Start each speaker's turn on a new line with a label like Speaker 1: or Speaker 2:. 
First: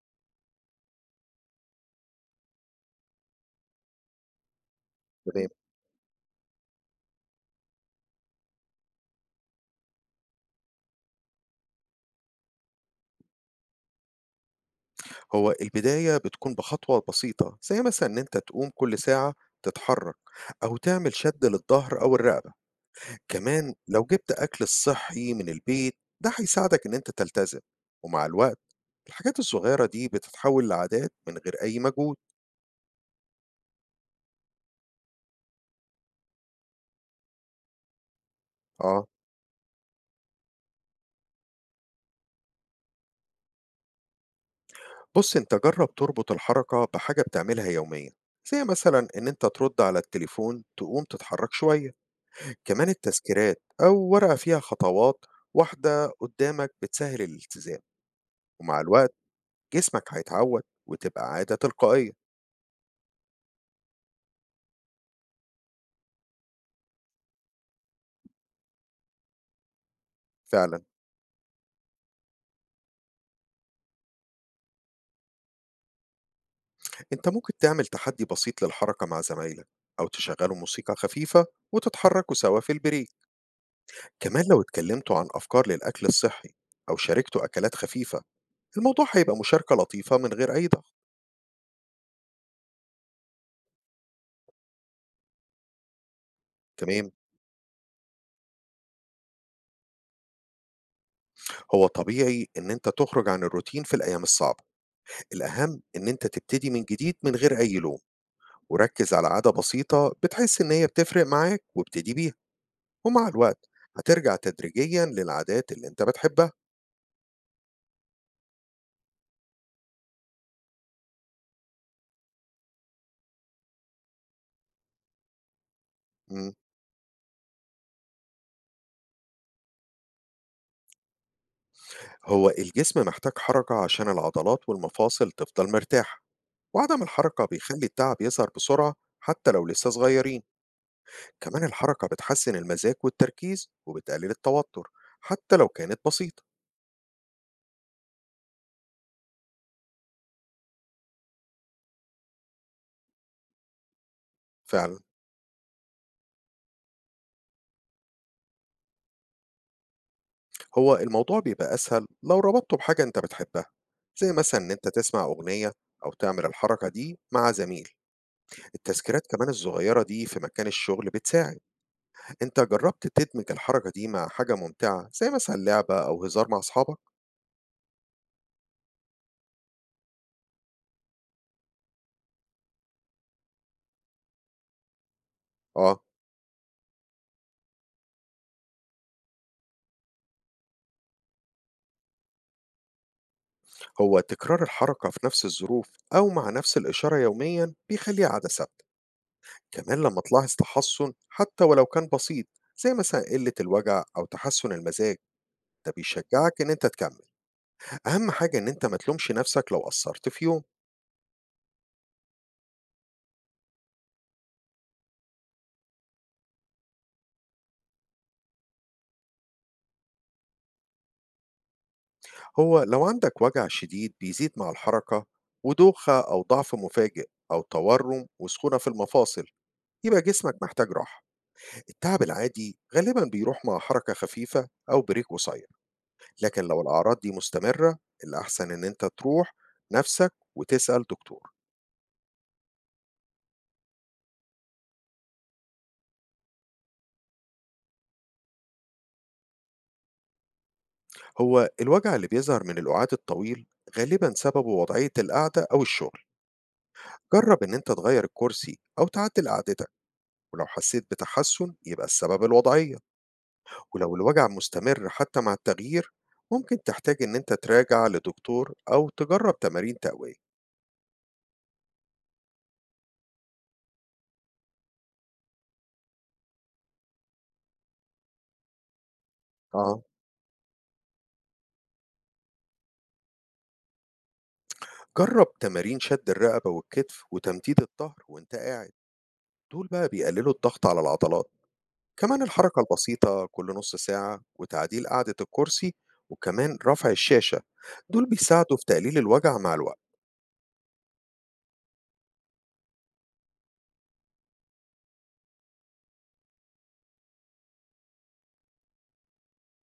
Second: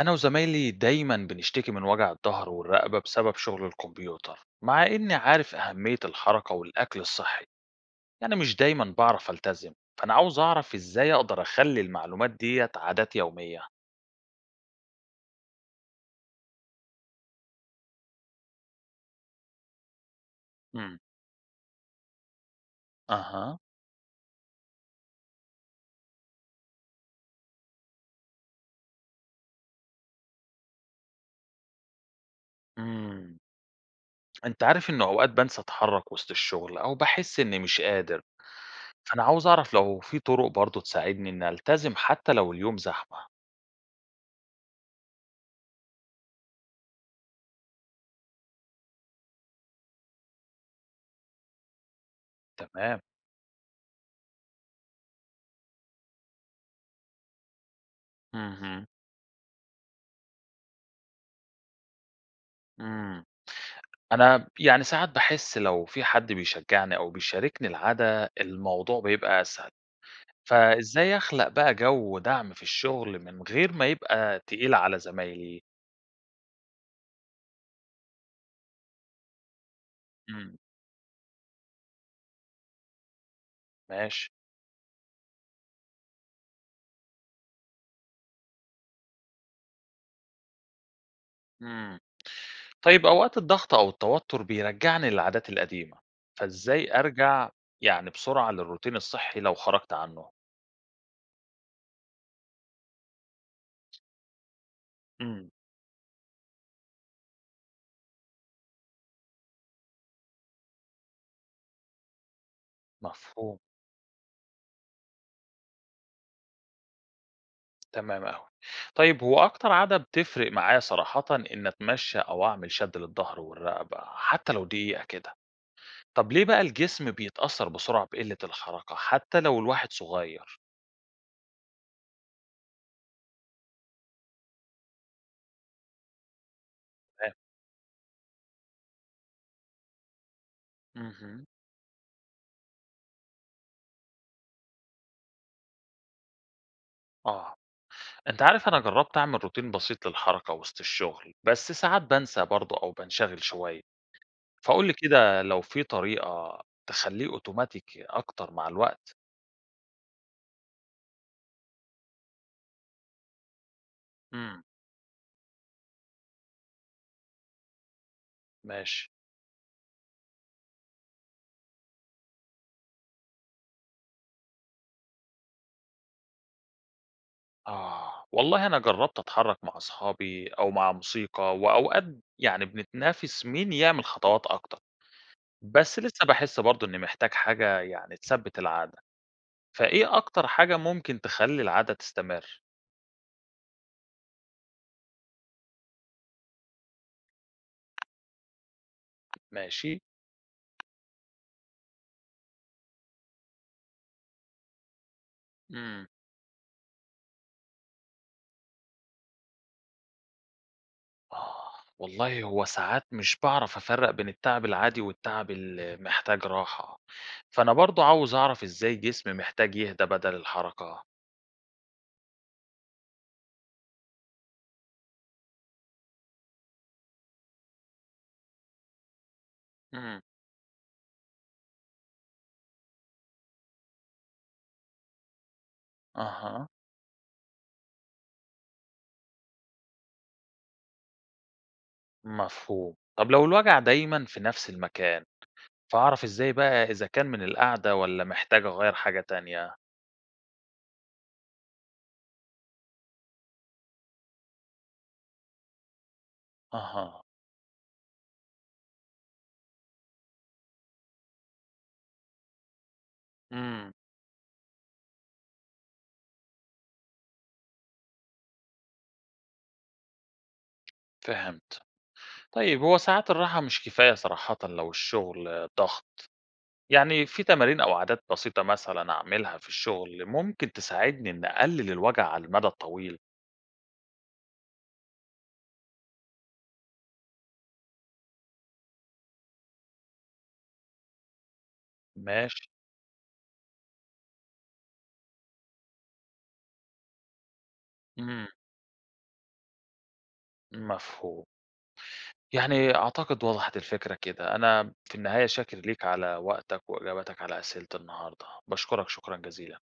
Speaker 1: أنا وزمايلي دايما بنشتكي من وجع الظهر والرقبة بسبب شغل الكمبيوتر مع إني
Speaker 2: تمام.
Speaker 1: عارف أهمية الحركة والأكل الصحي. يعني مش دايما بعرف ألتزم، فأنا عاوز أعرف إزاي أقدر أخلي المعلومات ديت عادات يومية.
Speaker 2: هو البداية بتكون بخطوة بسيطة زي مثلا إن أنت تقوم كل ساعة تتحرك، أو
Speaker 1: امم
Speaker 2: تعمل شد للظهر أو الرقبة.
Speaker 1: أها
Speaker 2: كمان لو جبت أكل صحي من البيت ده هيساعدك إن أنت تلتزم، ومع الوقت الحاجات الصغيرة دي بتتحول لعادات من غير أي مجهود.
Speaker 1: امم أنت عارف إن أوقات بنسى أتحرك وسط الشغل أو بحس إني مش قادر،
Speaker 2: آه،
Speaker 1: فأنا عاوز أعرف لو في طرق برضو تساعدني إن ألتزم حتى لو اليوم زحمة.
Speaker 2: بص أنت جرب تربط الحركة بحاجة بتعملها يوميا، زي مثلا إن أنت ترد على التليفون تقوم تتحرك شوية. كمان
Speaker 1: تمام.
Speaker 2: التذكيرات أو ورقة فيها خطوات واحدة قدامك بتسهل الالتزام، ومع الوقت جسمك هيتعود وتبقى عادة تلقائية.
Speaker 1: امم أنا يعني ساعات باحس لو في حد بيشجّعني أو بيشاركني العادة، الموضوع بيبقى أسهل،
Speaker 2: فعلا،
Speaker 1: فإزاي أخلق بقى جو دعم في الشغل من غير ما يبقى تقيل على زمايلي؟
Speaker 2: انت ممكن تعمل تحدي بسيط للحركة مع زمايلك، أو تشغلوا
Speaker 1: إمم.
Speaker 2: موسيقى خفيفة وتتحركوا سوا في البريك.
Speaker 1: ماشي.
Speaker 2: كمان لو اتكلمتوا عن أفكار للأكل الصحي أو شاركتوا أكلات خفيفة الموضوع هيبقى مشاركة لطيفة من غير أي ضغط.
Speaker 1: إمم. طيب أوقات الضغط أو التوتر بيرجّعني للعادات القديمة، فإزاي
Speaker 2: تمام.
Speaker 1: أرجع يعني بسرعة للروتين الصحي لو خرجت عنه؟
Speaker 2: هو طبيعي ان انت تخرج عن الروتين في الايام الصعبه،
Speaker 1: إمم.
Speaker 2: الاهم ان انت تبتدي من جديد من غير اي لوم، وركز على عاده بسيطه بتحس ان هي بتفرق معاك وابتدي بيها. ومع
Speaker 1: مفهوم.
Speaker 2: الوقت هترجع تدريجيا للعادات اللي انت بتحبها.
Speaker 1: تمام أوي. طيب هو أكتر عادة بتفرق معايا صراحةً إن أتمشى أو أعمل شد للضهر والرقبة حتى لو دقيقة كده. طب ليه
Speaker 2: مم.
Speaker 1: بقى الجسم بيتأثر بسرعة بقلة الحركة حتى لو الواحد صغير؟
Speaker 2: هو الجسم محتاج حركة عشان العضلات والمفاصل تفضل مرتاحة، وعدم
Speaker 1: فاهم.
Speaker 2: الحركة بيخلي التعب يظهر بسرعة حتى لو لسه صغيرين.
Speaker 1: اهم.
Speaker 2: كمان الحركة بتحسن المزاج والتركيز وبتقلل التوتر حتى لو كانت بسيطة.
Speaker 1: آه. أنت عارف أنا جرّبت أعمل روتين بسيط للحركة وسط الشغل، بس ساعات بانسى برضه أو بانشغل شوية. فقُل لي
Speaker 2: فعلا،
Speaker 1: كده لو في طريقة تخلّيه أوتوماتيك أكتر مع الوقت؟
Speaker 2: هو الموضوع بيبقى أسهل لو ربطته بحاجة انت بتحبها، زي مثلا
Speaker 1: إمم.
Speaker 2: ان انت تسمع أغنية أو تعمل الحركة دي مع زميل.
Speaker 1: ماشي.
Speaker 2: التذكيرات كمان الصغيرة دي في مكان الشغل بتساعد. أنت جرّبت تدمج الحركة دي مع حاجة ممتعة، زي مثلًا لعبة أو هزار مع أصحابك؟
Speaker 1: آه، والله أنا جرّبت أتحرّك مع أصحابي أو مع موسيقى، وأوقات يعني بنتنافس مين يعمل خطوات أكتر، بس
Speaker 2: آه،
Speaker 1: لسه باحس برضه إني محتاج حاجة يعني تثبّت العادة، فإيه أكتر حاجة ممكن تخلّي العادة تستمر؟
Speaker 2: هو تكرار الحركة في نفس الظروف أو مع نفس الإشارة يوميًا بيخليها عادة ثابتة، كمان
Speaker 1: ماشي.
Speaker 2: لمّا تلاحظ تحسُّن حتى ولو كان بسيط، زي مثلًا قلة الوجع أو تحسُّن المزاج، ده
Speaker 1: إمم.
Speaker 2: بيشجعك إن أنت تكمّل. أهم حاجة إن أنت ما تلومش نفسك لو قصّرت في يوم.
Speaker 1: آه. والله هو ساعات مش باعرف أفرّق بين التعب العادي والتعب اللي محتاج راحة، فأنا برضه عاوز أعرف إزاي جسمي محتاج يهدى بدل الحركة.
Speaker 2: هو لو عندك وجع شديد بيزيد مع الحركة، ودوخة أو ضعف مفاجئ أو تورم وسخونة في المفاصل، يبقى
Speaker 1: إمم.
Speaker 2: جسمك محتاج راحة. التعب العادي غالبا بيروح مع حركة خفيفة أو بريك قصير، لكن
Speaker 1: أها.
Speaker 2: لو الأعراض دي مستمرة الأحسن إن أنت تروح نفسك وتسأل دكتور.
Speaker 1: مفهوم. طب لو الوجع دايمًا في نفس المكان فأعرف إزاي بقى إذا كان من القعدة والّا محتاج أغيّر حاجة تانية؟
Speaker 2: هو الوجع اللي بيظهر من الأعاد الطويل غالبا سببه وضعية القعدة أو الشغل.
Speaker 1: أها.
Speaker 2: جرب إن أنت تغير الكرسي أو تعدل قعدتك، ولو حسيت بتحسن يبقى السبب الوضعية.
Speaker 1: إمم.
Speaker 2: ولو الوجع مستمر حتى مع التغيير ممكن تحتاج إن أنت تراجع لدكتور أو تجرب تمارين تقوية.
Speaker 1: فهمت. طيب هو ساعات الراحة مش كفاية صراحةً لو الشغل ضغط، يعني في تمارين أو عادات بسيطة مثلًا أعملها في
Speaker 2: آه،
Speaker 1: الشغل ممكن تساعدني إني أقلل الوجع على المدى الطويل؟
Speaker 2: جرب تمارين شد الرقبة والكتف وتمديد الظهر وانت قاعد، دول بقى بيقللوا الضغط على العضلات. كمان
Speaker 1: ماشي.
Speaker 2: الحركة البسيطة كل نص ساعة وتعديل قعدة الكرسي وكمان رفع الشاشة، دول
Speaker 1: إمم.
Speaker 2: بيساعدوا في تقليل الوجع مع الوقت.
Speaker 1: مفهوم. يعني أعتقد وضحت الفكرة كده. أنا في النهاية شاكر ليك على وقتك وإجابتك على أسئلة النهارده، باشكرك شكرًا جزيلًا.